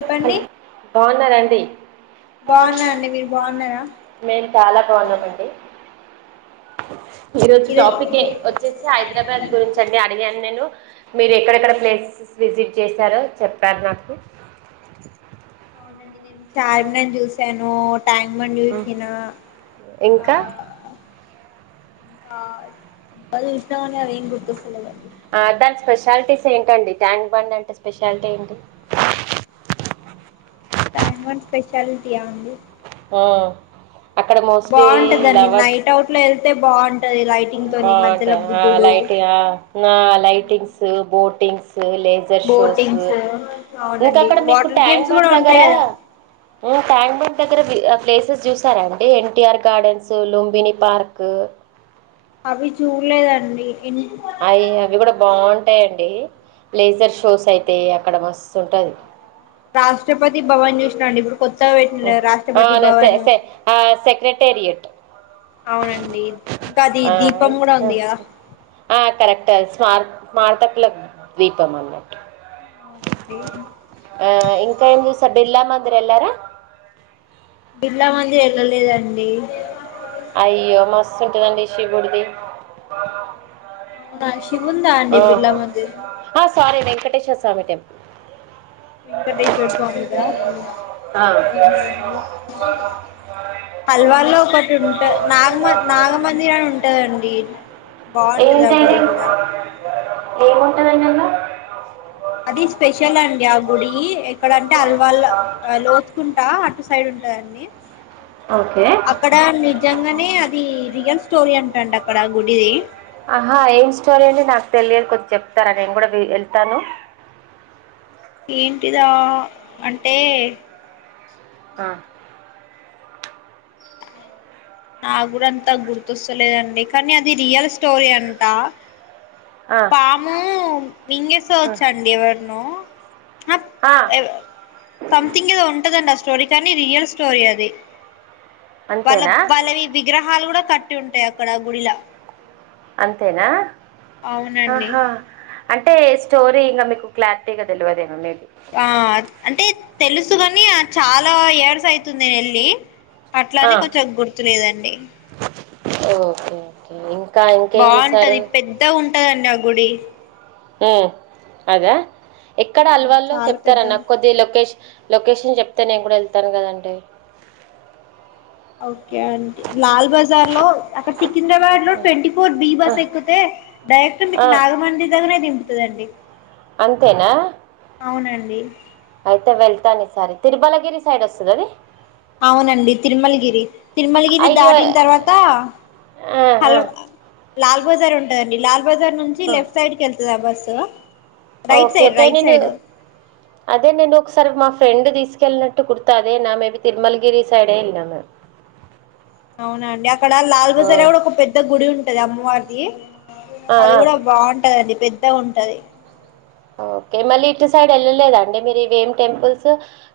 చెప్పండి బాగున్నారండి బాగున్నా అండి మీరు బాగున్నారా మేము చాలా బాగున్నామండి ఈ రోజు ఈరోజు టాపిక్ వచ్చేసి హైదరాబాద్ గురించి అండి అడిగాను నేను మీరు ఎక్కడెక్కడ ప్లేసెస్ విజిట్ చేశారో చెప్పారు నాకు అవునండి నేన్ చార్మినార్ చూసాను ఆ ట్ ట్యాంక్ బండ్ ఉమ్, చూసిన ఆ ఇంకా ఆ ఇంకా చూసిన గాని ఆది ఏం గుర్తస్తలే ఆ దాని స్పెషాలిటీస్ ఏంటండి ట్యాంగ్ బండి అంటే స్పెషాలిటీ ఏంటి ట్యాంక్ బండ్ స్పెషాలిటీ ఆ అండీ ఆ అక్కడ మోస్ట్లీ బాగుంటదండి లవర్స్ నైట్ అవుట్ లో ఎళ్తే బాగుం బాగుంటాయి ఆ లైటి గ ఆ lightings boatings laser shows boatings అవునండి ఇంకాక్కడ మీకు వాటర్ ట్యాంక్ గేమ్స్ బడ్ కూడా దగ్గర ఉంటాయి కదా ట్యాంక్ బడ్ దగ్గర ప్లేసెస్ చూసారా అండి ఎన్టీఆర్ గార్డెన్స్ లుంబిని పార్క్ అవి చూడలేదండి ఎన్ని అయి అవి కూడా బాగుం ఉంటాడి లేజర్ షోస్ అయితే అక్కడ మస్తుంటది రాష్ట్రపతి భవన్ చూసినండి ఇప్పుడు కొత్త పెట్టిళ్లు కదా రాష్ట్రపతి సె భవన్ సె సెక్రటేరియట్ అవునండి ఇంకా అది ఆ దీపం కూడా ఉంది కదా ఆ కరెక్ట్ ఎ సార్ స్మార్తకుల ద్వీపం అన్నట్టు అవునండి ఆ ఇంకా ఏం చూస్ బిర్లా మందిర్ ఎల్లారా బిర్లా మందిర్ వెళ్ళలేదండి అయ్యో మస్తుంటుందండి శివుడిది మష్ ఆ అ సారి వెంకటేశ్వ సమిటెం వెంకటేశ్వర స్వామిదా అవునా అండీ హల్వార్లో ఒకటి ఉంట నాగమ నాగమందిర్ అని ఉంటందండి ఏంటైది ఏముంటందన్నాను ఆ [unintelligible] అది స్పెషల్ అండి ఆ గుడి ఎక్కడ అంట్ టే అలవాళ్ల్ లో లోతుకుంటా సైడ్ ఉంటదండి ఓకే అక్కడ నిజంగనే అది రియల్స్ స్టోరీ ఎంటంట అక్కడ గుడిది ఆహా ఏం స్టోరీ అండి నాక్ తెలియద్ కొద్ చెపుతరా నేను కూడా వే వెళ్తాను ఏంటిదా అంటే ఆ నా కూడా అంతా గుర్తొస్తలేదండి కానీ అది రియల్ స్టోరీ అంటా ఆ, పాము ఆ, మింగేసోచ్చాండి ఎవర్నో ఆప్ ఆ, ఎవర్ తంథింగ్ ఎదో ఉంటదండి ఆ స్టోరీ టెని రియల్ స్టోరి అది వాళ్ళ అంతేనా వాళ్ళవి విగ్రహాలు కూడా కట్ టుంటాయి అక్కడ గుడిలా అంతేనా అవునండి ఆహా అంటే స్టోరీ ఇంకా మీకు క్లారిటీగ్ తెలియదేమో మీకు ఆ అంటే తెలుసు కాని అద్ చాలా ఎన్నో ఇయర్స్ అయితుంది నేను ఎల్లి అట్లానే కొంచెం గుర్తులేదండి ఓకే ఓకే ఇంకా ఇంకేం చూసారు బాగుంటది పెద్ద ఉంటదండి ఆ గుడి ఆ అద ఎక్కడ అవునండి అల్వాళ్ల్లో చాలా చెపుతర పెద్దగా కొద్ది లొకేష్ లొకేషన్ చెప్తే నేను కూడా వెళ్తాన్ కద అంటే ఓకే అంటి లాల్ బజార్ లో అక్కడ సికింద్రాబాద్ లో ట్వంటీ ఫోర్ బి ఆ, బస్ ఎక్కితే డైరెక్ట్ ఆ, మీకు నాగమండ్రి దగ్గర తిగ్ తుదండి అంతేనా అవునండి అయితే వెళ్తాను ఈసారి తిరుమలగిరి సైడ్ వస్తద్ అది అవునండి తిరుమలగిరి తిరుమలగిరి అయ్యో దాటిన తర్వాత ఆ ఆ హల్ లాల్ బజారు ఉంటదండి లాల్ బాజార్ నుంచి ఆ లెఫ్ట్ సైడ్ కి వెళ్తది ఆ బస్ ఆ ఓకే ఓకే నేను అదే నేను ఒకసారి మా ఫ్రెండ్ తీసు కెళ్ నట్టు గుర్తు అదేనా నా మేబి తిరుమలగిరి సైడే వెళ్ళినాము మేమ్ అవునండి అక్కడ లాల్ బజారా కూడా ఒక పెద్ద గుడి ఉంట్ ఇది అమ్మార్ ది ఆ అది ఆ. గూడా బాగుంటదండి బెదు అంతే ఉంటది ఓకే మళ్ళీ ఇటు సైడ్ వెళ్ళలేదా అండి మీరు ఇవి ఏం టెంపుల్స్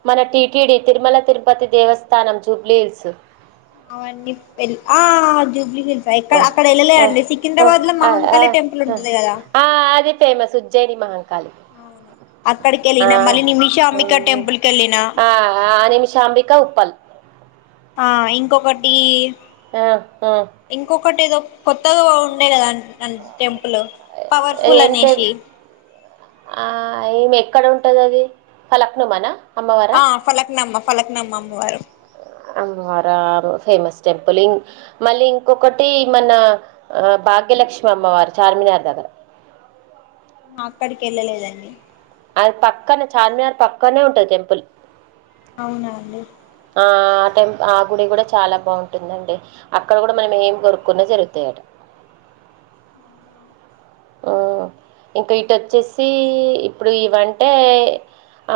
మన TTD Tirumala Tirupati Devasthanam Jubilee hills అవన్నీ వెల్ ఆ జూబ్లీ ఇక్కడ ఆ, అక్కడ వెళ్ళలే ఆ, అండి ఆ, సికింద్రాబాద్ లో ఆ, ఆ, మహంకాళి టెంపుల్ ఉంటది గదా జేడి మహన్ ఆ వెళ్ళిన మళ్ళీ నిమిష అంబిక టెంపుల్ కి వెళ్ళిన ఆ ఆ నిమిషాంబిక ఉప్పల్ ఆ ఇంకొకటి ఆ ఆ ఒకటి ఏదో కొత్తగా వో ఉండే గదా అం అం టెం పులో పవర్ఫుల్ ఏం టెం అనేసి ఆ ఈమె ఎక్కడ ఉంటంది అది ఫలక్ నమా నా ఆ ఫలక్ నమ్మ పలకనమ్మ అమ్మవారు అమ్మరారు ఫేమస్ టెంపుల్ లీన్ మళ్ళీ ఇంకొకటి మన భాగ్యలక్ష్మి అమ్మవారు చార్మినార్ దగ్గర అక్కడికి వెళ్ళలేదండి అది పక్కనే చార్మినార్ పక్కనే ఉంటంది టెంపుల్ అవునా అండి ఆ ఆ టైం ఆ గుడి గూడా చాలా బాగుంటుంది అండి అక్కడ గూడా మనం ఏం కోరుకున్నా జరుగుతాయట ఓ ఇంకా ఇటువచ్చేసి ఇప్పుడు ఇవి అంటే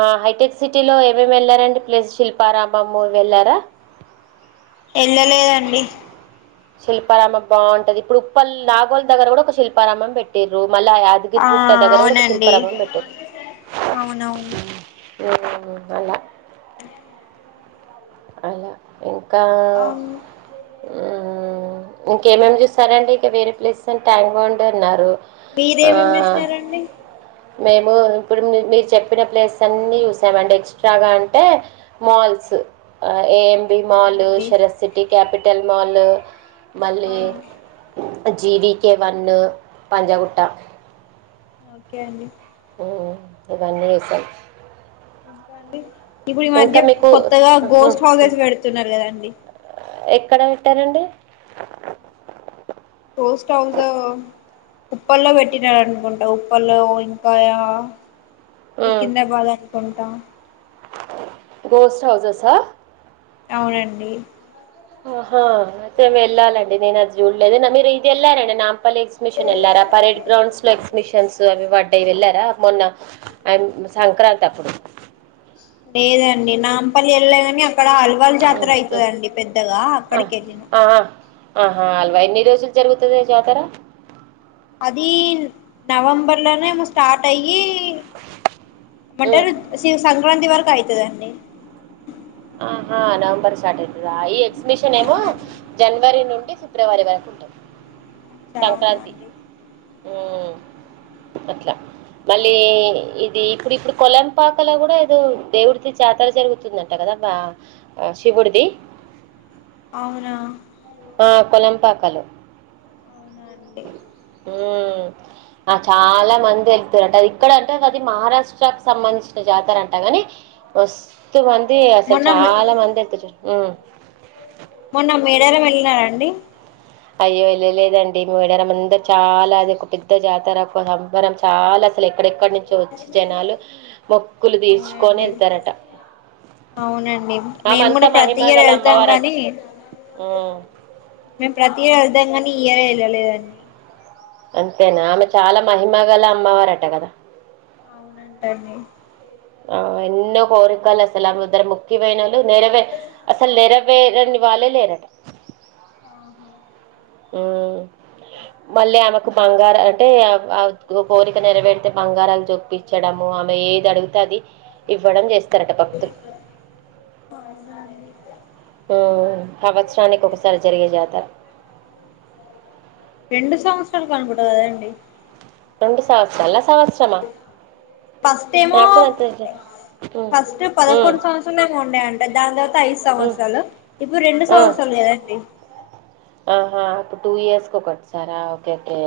ఆ హైటెక్ సిటీలో ఏం ఏం వెళ్లారండి ప్లస్ శిల్పారామము వెళ్ళారా వెళ్ళలేదు అండి శిల్పారామం బాగుంటది ఇప్పుడు ఉప్పల్ నాగోల్ దగ్గర గూడా ఒక శిల్పారామం పెట్టిరు మళ్ళా ఆ యాదగిరిగుట్ట దగ్గర గూడా ఒక అవునండి శిల్పారామం పెట్టిరు అవునవును మ్మ్ అల అలా ఇం గా ఉ ఇంక ఏం ఏం చూస్తారండి ఇక వేరే ప్లేసెస్ అని ట్యాంక్ బండ్ అన్నారు మీరు ఆ, ఏం ఏం చూసినారండి మేము ఇప్పుడు మీరు చెప్పిన ప్లేసెస్ అన్ని చూసామండి ఎక్స్ట్రా గా అంటే మాల్స్ ఆయ్ ఏఎంబి మాల్ అవునండి షరత్ సిటీ క్యాపిటల్ మాల్ ఆ మళ్ళీ జీ వి కె వన్ను పంజాగుట్ట ఓకే అండి ఉ ఇవన్నీ చూసాం ఇంక అండి ఇప్పుడు ఈ మధ్య మీకు కొత్తగా ఉహు, గోస్ట్ ఉహు. హౌసెస్ పెడుతున్నరు కదండి క్కడ పేట్యరండి పోస్ట్ హౌస్ ఉప్పల్లో వెట్టినారనుకుంట ఉప్పల్లో ఇంకా ఇ కిందకు [unintelligible] లె కుంట గోస్ట్ హౌసెస్ ఆ అవునండి ఆహా అయితే వెళ్ళాలండి నేను అది జూడ్లేదు అయిన మీరు ఇది వెళ్లార నిన్న మళ్ళీ ఎక్సిమిషన్ ఎల్లారా పరేడ్ గ్రౌండ్స్ లో ఎక్సిమిషన్ తెల్సు అవి వడ్డయి వెళ్ళారా మొన్న ఆన్ సంక్రాంతి అప్పుడు లేదండి నాంపల్లి ఎల్లేదని అక్కడ అల్వాల్ జాతర ఉమ్, ఉమ్. అయితదండి పెద్దగ అక్కడికి ఎల్లిన ఆహ అల్వా ఎన్ని రోజులు జరుగుతది జాతర అది నవంబర్ లోనేమో స్టార్ట్ అయి ఈ ఉమ్, వంటరు సి సంక్రాంతి వరకు అయితదండి ఆహ నవంబర్ స్టార్ట్ అయితద మిషన్ ఏమో అవునండి జన్వరి నున్ ఫిబ్రవరి వరకుంటది శ్ర అవునా అండి ఉమ్ అట్లా మళ్ళీ ఇది ఇప్పుడు ఇప్పుడు కొలంపాకలో కూడా ఏదో దేవుడిది జాతర జరుగుతున్ [unintelligible] శివుడిది అవునా ఆ కొలంపాకలు అవునా అండి ఉ ఆ చాలా మంది [unintelligible] ఇక్కడ అంటే అది మహారాష్ట్రకి సమ్మన్ జాతర అంటాగానీ వస్ తు మంది అసలు మొన్న చాలా మంది ఎత్తుకే ఊ మొన్న మేడారం వెళ్ళినారా ఆండీ అయ్యో వెళ్ళలేదండి మేడారం అందర్ చాలా అది ఒక పెద్ద జాతర అబ్బ సంబరం చాలా అసల్క్ అక్కడెక్కడి నుంచో వచ్చి జనాలు మొక్కులు తీర్చుకొని అవునండి వెళ్తారట అవునండి మేము ఆమంతా కూడా ప్రతి ఇయర్ మహిమగల వెళ్తాం అమ్మవారట గానీ మేము ప్రతి అర్థం గానీ ఈ ఇయర్ వెళ్ళలేదండి అంతేనా ఆమె చాలా మహిమ గల అమ్మవారట కదా అవునంటండి ఆ ఎన్నో కోరికలు అసలు ఆ ముద్దర ముక్కిపోయినాలు నరవే అసలు నెరవేరనివల్లే లేరట ఆహా ఉమ్ మళ్ళీ ఆమెకు బంగార అంటే ఆవ్ కోరిక నెరవెర్తే బంగారాలు చొప్పించడము ఆమె ఏ జడుగతది ఇవ్వడం చేస్తారట భక్తుల్ జరిగే జాతర రెండు సంవత్సరాలు కనపడవు కదా అండి రెండు సంవత్సరల సంవత్సరమా ఫస్ట్ ఏమో నాకు కూడా అంత ఎ ఉమ్ ఫస్ట్ ఉమ్ పదకొండ్ సంవత్సర్ ఏమో ఉండే అం దాని తర్వాత ఐదు ఉమ్ సంవత్సరాలు ఇప్పుడు రెండు ఆ సంవత్సరాలు కదండి ఆహా ఇప్పుడు టూ ఇయర్స్కి ఒకట్ సారా ఓకే ఓకే.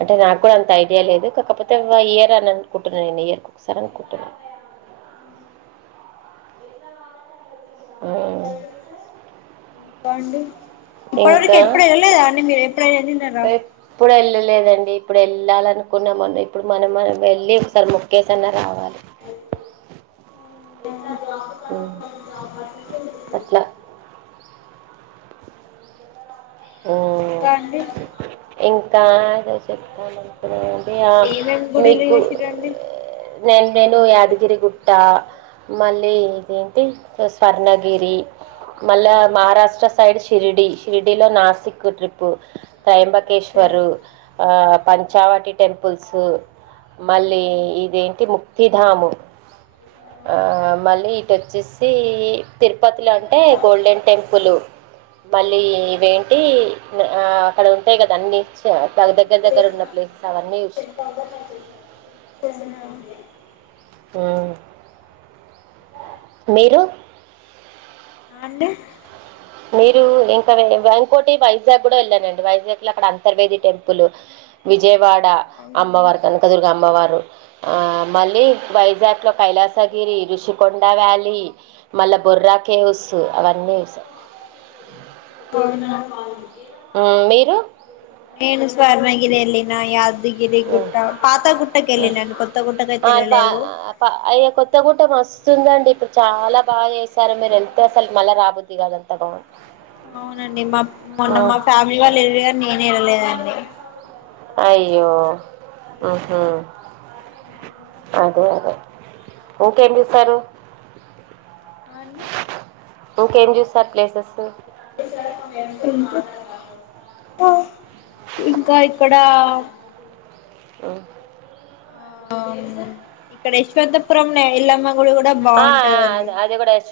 అంటే నాకు కూడా అంత ఐడియా లేదు కాకపోతే ఇయర్ అని అనుకుంటున్నాను నేను ఇయర్ క ఒకసారి అనుకుంటున్న. ఆ బాండింగ్ ఇప్పటివరకు ఎప్పుడు వెళ్ళలేదా అడి మీరు ఎప్పుడైనా వెళ్ళినార లేదండి ఇప్పుడు వెళ్ళాలనుకున్నా మనం ఇప్పుడు మనం మనం వెళ్ళి ఒకసారి ముొక్కేసన్నా రావాలి ఉం అట్ల ఇంకా హ్మ్. అండి ఇంకా ఎదో చెప్తాన్ అన్కునాన్ య ఏమేమి గుడిలు మీకు చూసిరండి నేన్ నేను యాదగిరి గుట్టా మళ్ళీ ఇదేంటి స్వర్ణగిరి మళ్ళా మహారాష్ట్ర సైడ్ షిర్డీ షిర్డిలో నా సిక్కు ట్రిప్పు ఓకే తయంబకేశ్వరు, ఆ పంచావటి టెంపుల్సు మళ్ళీ ఇదేంటి ముక్తిధాము ఆ మళ్ళీ. టోచ్చేసి తిరుపతిలో అంటే గోల్డెన్ టెంపుల్ మళ్ళీ ఓకే వెన్ టి న్ ఆ అక్కడ ఉంటాయి కదా అన్ని ఇచ్ దగ్గర దగ్గర ఉన్న ప్లేసెస్ అవన్నీ చుస్ ఉమ్ మీరు ఆ అండి మీరు ఇంకా వెంకోటి వైజాగ్ కూడా వెళ్ళానండి వైజాగ్ లో అక్కడ అంతర్వేది టెంపుల్ విజయవాడ అవునా అమ్మవారు కనకదుర్గ అమ్మవారు ఆ మళ్ళీ వైజాగ్ లో కైలాసగిరి రఋషికొండ వ్యాలీ మళ్ళా బొర్రా కేవ్స్ అవన్నీ పోన అ మీరు నేను స్వర్ణ గిర్ ఎల్లి నా యాద్ గిరి ఉమ్, గుట్ట పాత గుట్టక ఉమ్. ఎళ్ళినాన్ కొత్త గుట్టకైతె ఆ పా ఎళ్ళలేదు వస్తుందండి ఇప్పుడు చాలా బాగా చేశారు మీరు వెళ్తే అసలు మళ్ళా రాబద్ది కాదంతా బా అవునండి మా మొన్న మా ఫ్యామిలీ వాళ్ ఎలర్ నేనె వెళ్ళలేదండి అయ్యో ఉహు అదే అదే ఇంకేం చూసారు ఆ అండి ఇంకేం చూస్తారు ప్లాసెసు ఇంక ఇంకా ఇక్కడా ఆ ఆ ఇక్కడ యశ్వంతపురంనే ఎల్లమ పూలు గూడ బాగుంటదండి.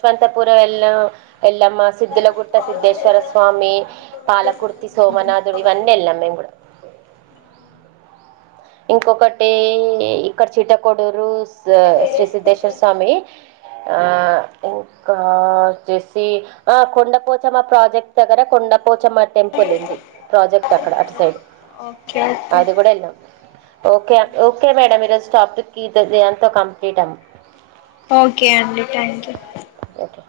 తంతపురం ఎళ్ళను. ఎల్లమ్మ, సిద్దులగుట్ట సిద్దేశ్వర స్వామి, పాలకుర్తి సోమనాథుడు ఇవన్నీ ఎల్లాం మేము గూడా. ఇంకొకటి, ఇక్కడ చిట్ట కొడ్డూరు స్ సీ శ్రీ సిధేశ్వర స్వామి ఆ ఇంకా వచ్చేసి, ఆ కొండపోచ్చమా ప్రాజెక్ట్ దగ్గర కొండప్ పోచమ్మ టెంపుల్ ఉంది ప్రాజెక్ట్ అక్కడ, అటు సైడ్ ఓకే ఓకే అది కూడా ఎళ్ళాం. ఓకే అన్ ఓకే మేడం. ఈరోజు స్టాప్ట్కి దయంతో కంప్లీట్ అమ్మ. ఓకే అండి, థ్యాంక్ యూ. ఓకే